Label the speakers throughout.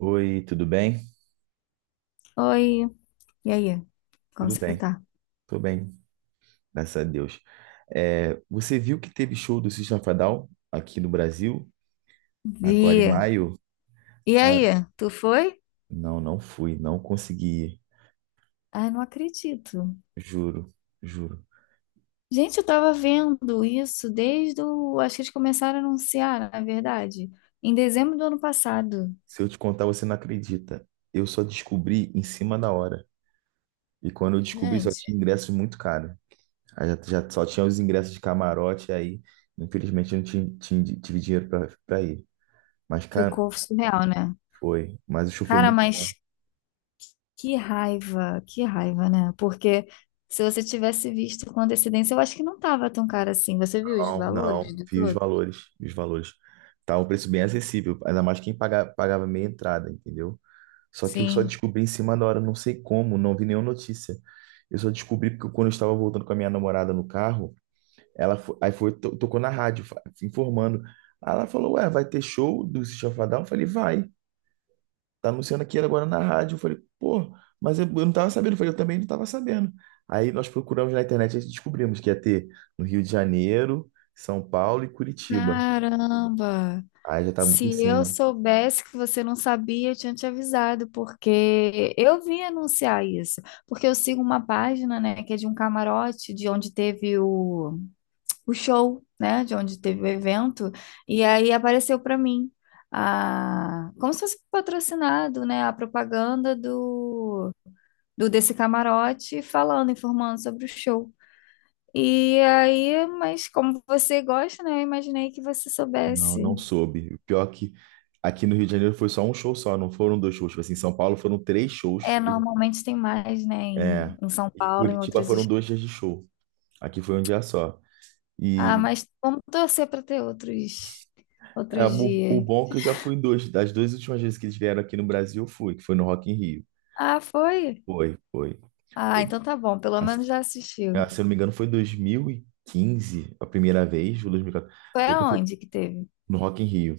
Speaker 1: Oi, tudo bem?
Speaker 2: Oi, e aí? Como
Speaker 1: Tudo
Speaker 2: você
Speaker 1: bem,
Speaker 2: tá?
Speaker 1: tô bem, graças a Deus. É, você viu que teve show do System of a Down aqui no Brasil, agora em
Speaker 2: Vi.
Speaker 1: maio?
Speaker 2: E
Speaker 1: Cara,
Speaker 2: aí, tu foi?
Speaker 1: não, não fui, não consegui, ir.
Speaker 2: Ai, não acredito.
Speaker 1: Juro, juro.
Speaker 2: Gente, eu tava vendo isso. Acho que eles começaram a anunciar, na verdade, em dezembro do ano passado.
Speaker 1: Se eu te contar, você não acredita. Eu só descobri em cima da hora. E quando eu descobri, só tinha
Speaker 2: Gente,
Speaker 1: ingressos muito caros. Aí já só tinha os ingressos de camarote, aí, infelizmente, eu não tinha, tive dinheiro para pra ir. Mas, cara,
Speaker 2: ficou surreal, né?
Speaker 1: foi. Mas o show foi
Speaker 2: Cara,
Speaker 1: muito bom.
Speaker 2: mas que raiva, né? Porque se você tivesse visto com antecedência, eu acho que não tava tão caro assim. Você viu os
Speaker 1: Não, não,
Speaker 2: valores dos
Speaker 1: vi os
Speaker 2: outros?
Speaker 1: valores, vi os valores. Tá um preço bem acessível, ainda mais quem paga, pagava meia entrada, entendeu? Só que eu só
Speaker 2: Sim.
Speaker 1: descobri em cima da hora, não sei como, não vi nenhuma notícia. Eu só descobri porque quando eu estava voltando com a minha namorada no carro, ela aí foi, tocou na rádio, informando. Aí ela falou, ué, vai ter show do System of a Down? Eu falei, vai tá anunciando aqui agora na rádio. Eu falei, pô, mas eu não tava sabendo. Eu falei, eu também não tava sabendo. Aí nós procuramos na internet e descobrimos que ia ter no Rio de Janeiro, São Paulo e Curitiba.
Speaker 2: Caramba!
Speaker 1: Aí já tá muito em
Speaker 2: Se eu
Speaker 1: cima.
Speaker 2: soubesse que você não sabia, eu tinha te avisado, porque eu vim anunciar isso. Porque eu sigo uma página, né, que é de um camarote, de onde teve o show, né, de onde teve o evento, e aí apareceu para mim, a, como se fosse patrocinado, né, a propaganda do, do desse camarote falando, informando sobre o show. E aí, mas como você gosta, né, eu imaginei que você
Speaker 1: Não,
Speaker 2: soubesse.
Speaker 1: não soube. O pior é que aqui no Rio de Janeiro foi só um show só, não foram dois shows. Tipo assim, em São Paulo foram três shows.
Speaker 2: É, normalmente tem mais, né, em,
Speaker 1: É,
Speaker 2: em São
Speaker 1: e em
Speaker 2: Paulo, em
Speaker 1: Curitiba
Speaker 2: outros
Speaker 1: foram
Speaker 2: estados.
Speaker 1: dois dias de show. Aqui foi um dia só.
Speaker 2: Ah,
Speaker 1: E
Speaker 2: mas vamos torcer para ter outros,
Speaker 1: é,
Speaker 2: outros
Speaker 1: o, o
Speaker 2: dias.
Speaker 1: bom é que eu já fui em dois. Das duas últimas vezes que eles vieram aqui no Brasil, eu fui, que foi no Rock in Rio.
Speaker 2: Ah, foi?
Speaker 1: Foi, foi.
Speaker 2: Ah, então tá bom, pelo
Speaker 1: Ah, se
Speaker 2: menos já assistiu.
Speaker 1: ah, se eu não me engano, foi 2015 a primeira vez, ou 2014.
Speaker 2: Foi
Speaker 1: Eu fui
Speaker 2: aonde que teve?
Speaker 1: no Rock in Rio.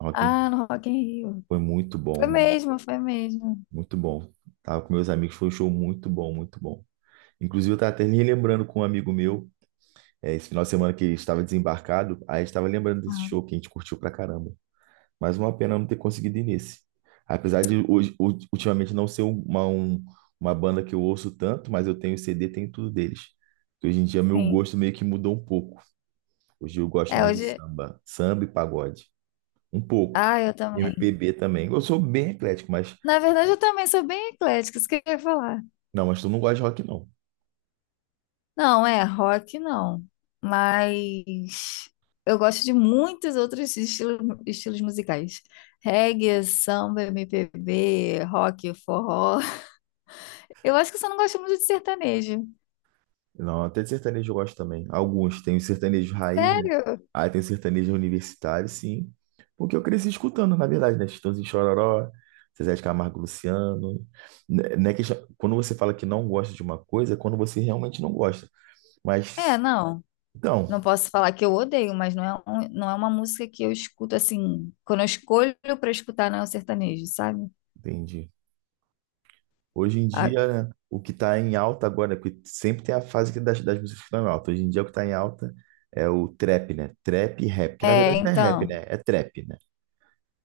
Speaker 1: Rock in Rio
Speaker 2: Ah, no Rock in Rio.
Speaker 1: foi muito
Speaker 2: Foi
Speaker 1: bom,
Speaker 2: mesmo, foi mesmo.
Speaker 1: muito bom. Tava com meus amigos, foi um show muito bom, muito bom. Inclusive, eu tava até relembrando com um amigo meu, esse final de semana que ele estava desembarcado, aí a gente tava lembrando desse
Speaker 2: Ah,
Speaker 1: show que a gente curtiu pra caramba. Mas uma pena não ter conseguido ir nesse. Apesar de ultimamente não ser uma banda que eu ouço tanto, mas eu tenho CD, tenho tudo deles. Hoje em dia, meu
Speaker 2: sim.
Speaker 1: gosto meio que mudou um pouco. O Gil gosta
Speaker 2: É,
Speaker 1: mais de
Speaker 2: hoje...
Speaker 1: samba, samba e pagode. Um pouco.
Speaker 2: Ah, eu também.
Speaker 1: MPB também. Eu sou bem eclético, mas.
Speaker 2: Na verdade, eu também sou bem eclética, isso que eu ia falar.
Speaker 1: Não, mas tu não gosta de rock, não.
Speaker 2: Não, é rock não, mas eu gosto de muitos outros estilos, estilos musicais. Reggae, samba, MPB, rock, forró. Eu acho que eu só não gosto muito de sertanejo.
Speaker 1: Não, até de sertanejo eu gosto também. Alguns. Tem o sertanejo raiz, né?
Speaker 2: Sério?
Speaker 1: Aí tem o sertanejo universitário, sim. Porque eu cresci escutando, na verdade, né? Chitãozinho e Chororó, Zezé de Camargo e Luciano. Quando você fala que não gosta de uma coisa, é quando você realmente não gosta.
Speaker 2: É,
Speaker 1: Mas,
Speaker 2: não.
Speaker 1: então,
Speaker 2: Não posso falar que eu odeio, mas não é, não é uma música que eu escuto assim, quando eu escolho para escutar não é o sertanejo, sabe?
Speaker 1: entendi. Hoje em
Speaker 2: Ah,
Speaker 1: dia, né, o que está em alta agora, porque sempre tem a fase que das músicas que estão em alta. Hoje em dia, o que está em alta é o trap, né? Trap e rap, que na
Speaker 2: É,
Speaker 1: verdade não é rap,
Speaker 2: então,
Speaker 1: né? É trap, né?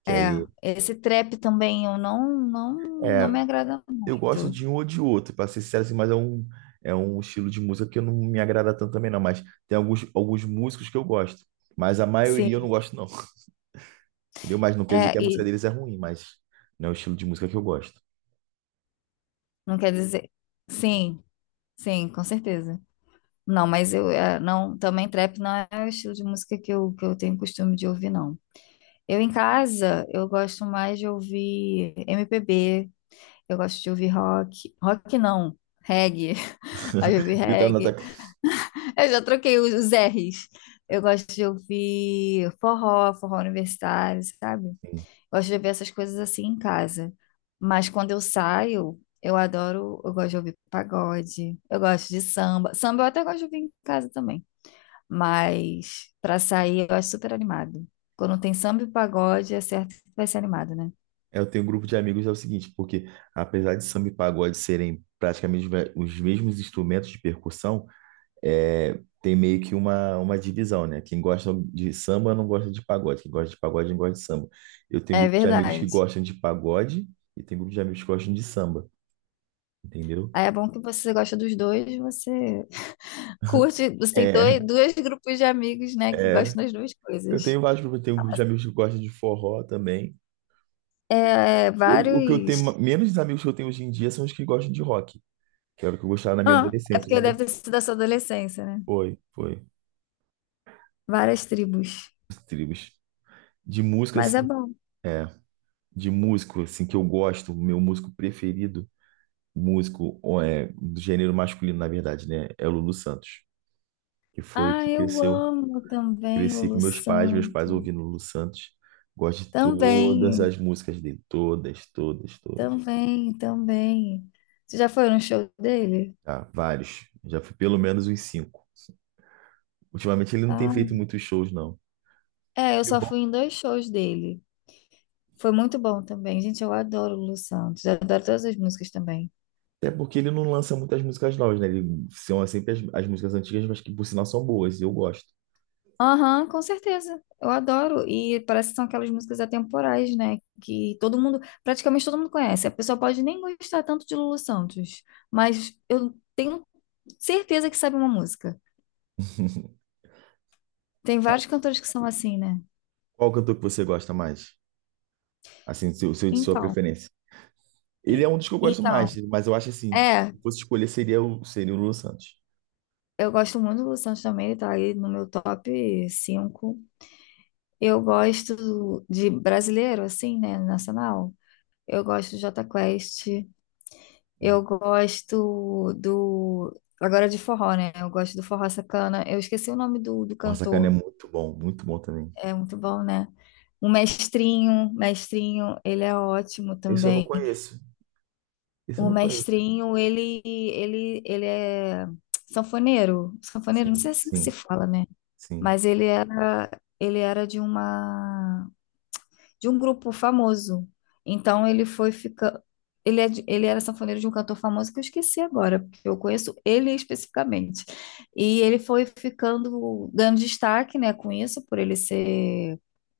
Speaker 1: Que
Speaker 2: é,
Speaker 1: aí,
Speaker 2: esse trap também eu não
Speaker 1: é,
Speaker 2: me agrada
Speaker 1: eu gosto
Speaker 2: muito.
Speaker 1: de um ou de outro, para ser sincero, assim, mas é um estilo de música que eu não me agrada tanto também, não. Mas tem alguns músicos que eu gosto, mas a maioria eu não
Speaker 2: Sim.
Speaker 1: gosto, não. Entendeu? Mas não quer dizer
Speaker 2: É,
Speaker 1: que a música
Speaker 2: e
Speaker 1: deles é ruim, mas não é o estilo de música que eu gosto.
Speaker 2: não quer dizer. Sim, sim, com certeza. Não, mas eu não, também trap não é o estilo de música que eu tenho costume de ouvir, não. Eu em casa, eu gosto mais de ouvir MPB, eu gosto de ouvir rock. Rock não, reggae. Aí eu ouvi
Speaker 1: E tá na
Speaker 2: reggae. Eu já troquei os R's. Eu gosto de ouvir forró, forró universitário, sabe? Gosto de ouvir essas coisas assim em casa. Mas quando eu saio, eu adoro, eu gosto de ouvir pagode, eu gosto de samba. Samba eu até gosto de ouvir em casa também. Mas pra sair, eu acho super animado. Quando tem samba e pagode, é certo que vai ser animado, né?
Speaker 1: Eu tenho um grupo de amigos, é o seguinte, porque apesar de samba e pagode serem praticamente os mesmos instrumentos de percussão, é, tem meio que uma divisão, né? Quem gosta de samba não gosta de pagode, quem gosta de pagode não gosta de samba. Eu tenho um
Speaker 2: É
Speaker 1: grupo de amigos que
Speaker 2: verdade.
Speaker 1: gostam de pagode e tem grupo de amigos que gostam de samba, entendeu?
Speaker 2: Aí é bom que você gosta dos dois, você curte, você tem
Speaker 1: É,
Speaker 2: dois grupos de amigos, né, que
Speaker 1: é,
Speaker 2: gostam das duas
Speaker 1: eu
Speaker 2: coisas.
Speaker 1: tenho vários grupos, eu tenho um grupo de amigos que gostam de forró também.
Speaker 2: É, é,
Speaker 1: Hoje, o que eu tenho,
Speaker 2: vários.
Speaker 1: menos amigos que eu tenho hoje em dia são os que gostam de rock, que era o que eu gostava na minha
Speaker 2: Ah, é
Speaker 1: adolescência.
Speaker 2: porque deve ter sido da sua adolescência, né?
Speaker 1: Foi, foi.
Speaker 2: Várias tribos.
Speaker 1: Tribos. De música,
Speaker 2: Mas é
Speaker 1: assim,
Speaker 2: bom.
Speaker 1: é, de músico, assim, que eu gosto, meu músico preferido, músico ó, do gênero masculino, na verdade, né? É o Lulu Santos, que foi o
Speaker 2: Ah,
Speaker 1: que
Speaker 2: eu
Speaker 1: cresceu.
Speaker 2: amo também o
Speaker 1: Cresci com
Speaker 2: Lu
Speaker 1: meus pais
Speaker 2: Santos.
Speaker 1: ouvindo Lulu Santos. Gosto de todas
Speaker 2: Também,
Speaker 1: as músicas dele, todas, todas, todas.
Speaker 2: também, também. Você já foi no show dele?
Speaker 1: Ah, vários. Já fui pelo menos uns cinco. Ultimamente ele não tem feito
Speaker 2: Ah,
Speaker 1: muitos shows, não.
Speaker 2: é, eu
Speaker 1: E o
Speaker 2: só
Speaker 1: bom.
Speaker 2: fui em dois shows dele. Foi muito bom também. Gente, eu adoro o Lu Santos. Eu adoro todas as músicas também.
Speaker 1: Até porque ele não lança muitas músicas novas, né? Ele são sempre as músicas antigas, mas que por sinal são boas, e eu gosto.
Speaker 2: Aham, com certeza. Eu adoro. E parece que são aquelas músicas atemporais, né? Que todo mundo, praticamente todo mundo conhece. A pessoa pode nem gostar tanto de Lulu Santos, mas eu tenho certeza que sabe uma música. Tem vários cantores que são assim, né?
Speaker 1: Qual cantor que você gosta mais? Assim, o seu de sua
Speaker 2: Então,
Speaker 1: preferência. Ele é um dos que eu gosto
Speaker 2: então,
Speaker 1: mais, mas eu acho assim,
Speaker 2: é,
Speaker 1: se fosse escolher seria o Lulu Santos.
Speaker 2: eu gosto muito do Lu Santos também, ele tá aí no meu top 5. Eu gosto de brasileiro, assim, né? Nacional. Eu gosto do Jota Quest,
Speaker 1: Hum.
Speaker 2: eu gosto do. Agora de forró, né? Eu gosto do Forró Sacana. Eu esqueci o nome do
Speaker 1: Porra, Sacana é
Speaker 2: cantor.
Speaker 1: muito bom também.
Speaker 2: É muito bom, né? O Mestrinho, ele é ótimo
Speaker 1: Esse eu não
Speaker 2: também.
Speaker 1: conheço. Esse eu
Speaker 2: O
Speaker 1: não conheço.
Speaker 2: mestrinho, ele é sanfoneiro. Sanfoneiro, não
Speaker 1: Sim,
Speaker 2: sei assim que se
Speaker 1: sim,
Speaker 2: fala, né?
Speaker 1: sim.
Speaker 2: Mas ele era de um grupo famoso. Então ele foi fica, ele, é de- ele era sanfoneiro de um cantor famoso que eu esqueci agora, porque eu conheço ele especificamente. E ele foi ficando, ganhando destaque, né, com isso, por ele ser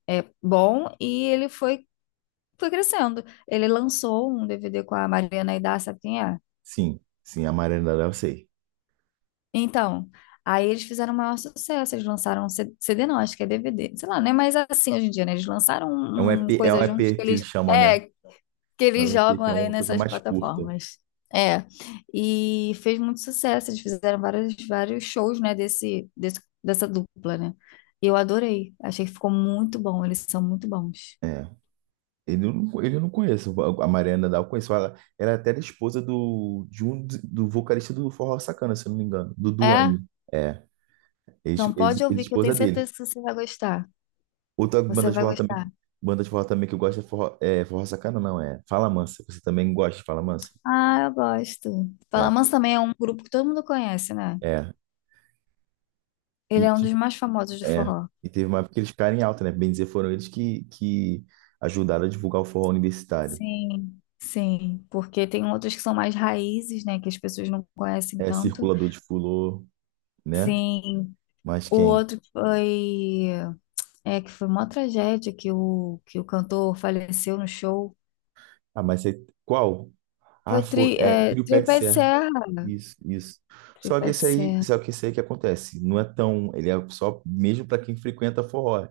Speaker 2: bom, e ele foi crescendo. Ele lançou um DVD com a Mariana Aidar, sabe quem é?
Speaker 1: Sim, sim, a Maranada eu sei.
Speaker 2: Então, aí eles fizeram o maior sucesso, eles lançaram um CD, não, acho que é DVD, sei lá, né? Mas assim hoje em dia, né? Eles lançaram
Speaker 1: É um
Speaker 2: um
Speaker 1: EP, é um
Speaker 2: coisa juntos
Speaker 1: EP
Speaker 2: que
Speaker 1: que eles
Speaker 2: eles,
Speaker 1: chamam, né?
Speaker 2: é, que
Speaker 1: É
Speaker 2: eles
Speaker 1: um EP
Speaker 2: jogam
Speaker 1: que é
Speaker 2: aí
Speaker 1: uma coisa
Speaker 2: nessas
Speaker 1: mais curta.
Speaker 2: plataformas. É, e fez muito sucesso, eles fizeram vários shows, né, dessa dupla, né? E eu adorei, achei que ficou muito bom, eles são muito bons.
Speaker 1: É. Ele eu não conheço. A Mariana Dal eu conheço. Ela é até era esposa do, de um, do vocalista do Forró Sacana, se eu não me engano. Do
Speaker 2: É?
Speaker 1: Duane. É. Ex,
Speaker 2: Então
Speaker 1: ex,
Speaker 2: pode ouvir que eu
Speaker 1: esposa
Speaker 2: tenho
Speaker 1: dele.
Speaker 2: certeza que você vai gostar.
Speaker 1: Outra
Speaker 2: Você
Speaker 1: banda de
Speaker 2: vai
Speaker 1: forró também,
Speaker 2: gostar.
Speaker 1: banda de forró também que eu gosto é Forró Sacana, não, é Fala Mansa. Você também gosta de Fala Mansa?
Speaker 2: Ah, eu gosto.
Speaker 1: É.
Speaker 2: Palamans também é um grupo que todo mundo conhece, né?
Speaker 1: É.
Speaker 2: Ele é um dos mais famosos do
Speaker 1: É,
Speaker 2: forró.
Speaker 1: e teve uma época que eles ficaram em alta, né? Bem dizer, foram eles que ajudaram a divulgar o forró universitário.
Speaker 2: Sim, sim, porque tem outros que são mais raízes, né, que as pessoas não conhecem
Speaker 1: É,
Speaker 2: tanto.
Speaker 1: Circulador de Fulô, né?
Speaker 2: Sim.
Speaker 1: Mas
Speaker 2: O
Speaker 1: quem?
Speaker 2: outro que foi é que foi uma tragédia que o cantor faleceu no show.
Speaker 1: Ah, mas você, qual? Ah,
Speaker 2: Foi
Speaker 1: foi. É, Trio Pé de
Speaker 2: Tripé de
Speaker 1: Serra.
Speaker 2: Serra,
Speaker 1: Isso, isso. Só que
Speaker 2: Tripé de
Speaker 1: esse aí,
Speaker 2: Serra.
Speaker 1: só que esse aí que acontece, não é tão. Ele é só mesmo para quem frequenta forró,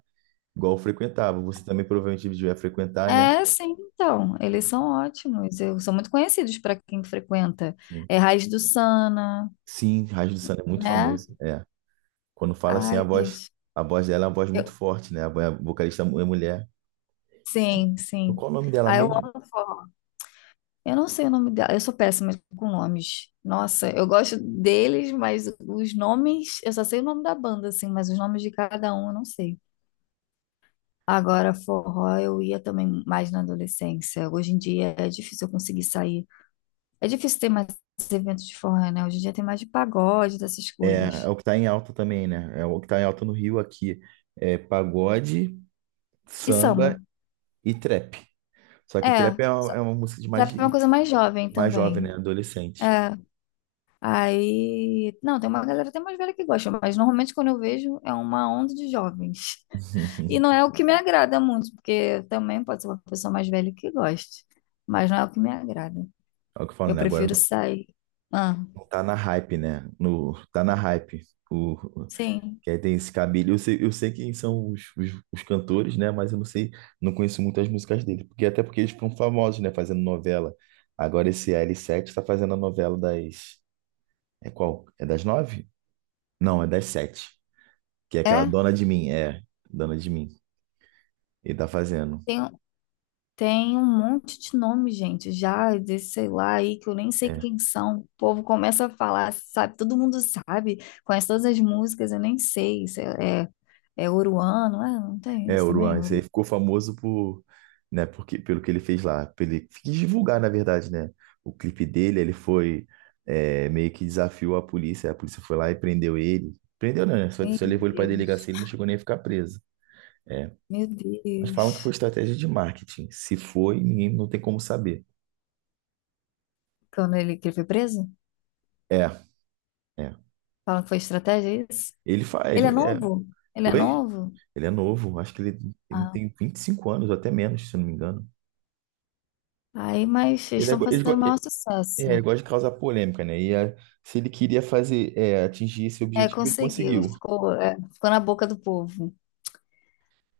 Speaker 1: igual eu frequentava. Você também provavelmente devia frequentar, né?
Speaker 2: É, sim, então, eles são ótimos. Eu são muito conhecidos para quem frequenta.
Speaker 1: Sim,
Speaker 2: É Raiz do Sana,
Speaker 1: sim, Raiz do Samba é muito
Speaker 2: né?
Speaker 1: famoso. É, quando fala assim, a
Speaker 2: Ai,
Speaker 1: voz.
Speaker 2: gente.
Speaker 1: A voz dela é uma voz
Speaker 2: Eu,
Speaker 1: muito forte, né? A vocalista é mulher.
Speaker 2: sim, sim.
Speaker 1: Qual o nome dela
Speaker 2: Ah, eu
Speaker 1: mesmo?
Speaker 2: amo forró. Eu não sei o nome dela. Eu sou péssima com nomes. Nossa, eu gosto deles, mas os nomes, eu só sei o nome da banda, assim, mas os nomes de cada um eu não sei. Agora, forró, eu ia também mais na adolescência. Hoje em dia é difícil eu conseguir sair. É difícil ter mais eventos de forró, né? Hoje em dia tem mais de pagode, dessas
Speaker 1: É,
Speaker 2: coisas.
Speaker 1: é o que tá em alta também, né? É o que tá em alta no Rio aqui. É pagode,
Speaker 2: E samba.
Speaker 1: samba e trap. Só que
Speaker 2: É,
Speaker 1: trap é
Speaker 2: só-
Speaker 1: uma música de
Speaker 2: já
Speaker 1: mais,
Speaker 2: tem uma coisa mais jovem
Speaker 1: mais jovem, né?
Speaker 2: também.
Speaker 1: Adolescente.
Speaker 2: É, aí. Não, tem uma galera até mais velha que gosta, mas normalmente quando eu vejo é uma onda de jovens. E não é o que me agrada muito, porque também pode ser uma pessoa mais velha que goste, mas não é o que me agrada.
Speaker 1: É o que eu falo,
Speaker 2: Eu
Speaker 1: né? Agora
Speaker 2: prefiro sair. Ah,
Speaker 1: não tá na hype, né? No, tá na hype. O, o-
Speaker 2: sim.
Speaker 1: que aí tem esse cabelo. Eu sei quem são os cantores, né? Mas eu não sei, não conheço muitas músicas dele. Porque, até porque eles ficam famosos, né? Fazendo novela. Agora esse L7 tá fazendo a novela das. É qual? É das nove? Não, é das sete. Que é aquela
Speaker 2: É,
Speaker 1: dona de mim. É, dona de mim. Ele tá fazendo.
Speaker 2: tem, tem um monte de nome, gente, já desse, sei lá, aí que eu nem sei
Speaker 1: É,
Speaker 2: quem são. O povo começa a falar, sabe? Todo mundo sabe, conhece todas as músicas, eu nem sei se é Oruano, ah, não tem
Speaker 1: é
Speaker 2: isso
Speaker 1: o
Speaker 2: também?
Speaker 1: Ruan, esse aí ficou famoso por, né, porque, pelo que ele fez lá. Pelo, ele quis divulgar, na verdade, né? O clipe dele, ele foi meio que desafiou a polícia. A polícia foi lá e prendeu ele. Prendeu, não, né? Só,
Speaker 2: Ih,
Speaker 1: só
Speaker 2: meu
Speaker 1: levou ele pra
Speaker 2: Deus.
Speaker 1: delegacia, ele não chegou nem a ficar preso. É.
Speaker 2: Meu
Speaker 1: Mas falam que foi
Speaker 2: Deus.
Speaker 1: estratégia de marketing. Se foi, ninguém não tem como saber.
Speaker 2: Quando que ele foi preso?
Speaker 1: É, é.
Speaker 2: Falam que foi estratégia, é isso?
Speaker 1: Ele faz,
Speaker 2: Ele é
Speaker 1: ele. É.
Speaker 2: novo? Ele é
Speaker 1: Oi?
Speaker 2: novo?
Speaker 1: Ele é novo, acho que ele
Speaker 2: Ah,
Speaker 1: tem 25 anos, ou até menos, se eu não me engano.
Speaker 2: aí, mas eles
Speaker 1: Ele, é,
Speaker 2: estão
Speaker 1: go- ele, go-
Speaker 2: fazendo o maior sucesso,
Speaker 1: é, Ele
Speaker 2: né?
Speaker 1: gosta de causar polêmica, né? E se ele queria fazer, atingir esse
Speaker 2: É,
Speaker 1: objetivo, ele
Speaker 2: conseguiu,
Speaker 1: conseguiu.
Speaker 2: ficou na boca do povo.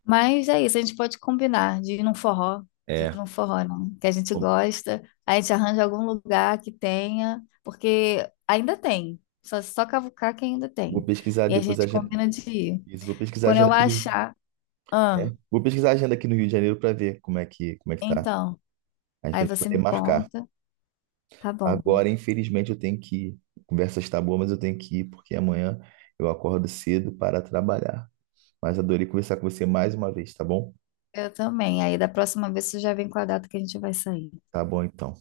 Speaker 2: Mas é isso, a gente pode combinar de ir num forró,
Speaker 1: É,
Speaker 2: não, que a gente
Speaker 1: bom,
Speaker 2: gosta, a gente arranja algum lugar que tenha, porque ainda tem, só cavucar que ainda
Speaker 1: vou
Speaker 2: tem.
Speaker 1: pesquisar
Speaker 2: E a
Speaker 1: depois a
Speaker 2: gente
Speaker 1: agenda.
Speaker 2: combina de ir.
Speaker 1: Isso, vou pesquisar a
Speaker 2: Quando
Speaker 1: agenda
Speaker 2: eu
Speaker 1: aqui no,
Speaker 2: achar, ah,
Speaker 1: vou pesquisar a agenda aqui no Rio de Janeiro para ver como é que tá.
Speaker 2: então,
Speaker 1: A gente
Speaker 2: aí
Speaker 1: vai
Speaker 2: você
Speaker 1: poder
Speaker 2: me
Speaker 1: marcar.
Speaker 2: conta, tá bom.
Speaker 1: Agora, infelizmente, eu tenho que ir. A conversa está boa, mas eu tenho que ir, porque amanhã eu acordo cedo para trabalhar. Mas adorei conversar com você mais uma vez, tá bom?
Speaker 2: Eu também. Aí da próxima vez você já vem com a data que a gente vai sair.
Speaker 1: Tá bom, então.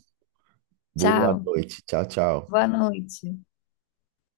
Speaker 1: Boa
Speaker 2: Tchau.
Speaker 1: noite. Tchau, tchau.
Speaker 2: Boa noite.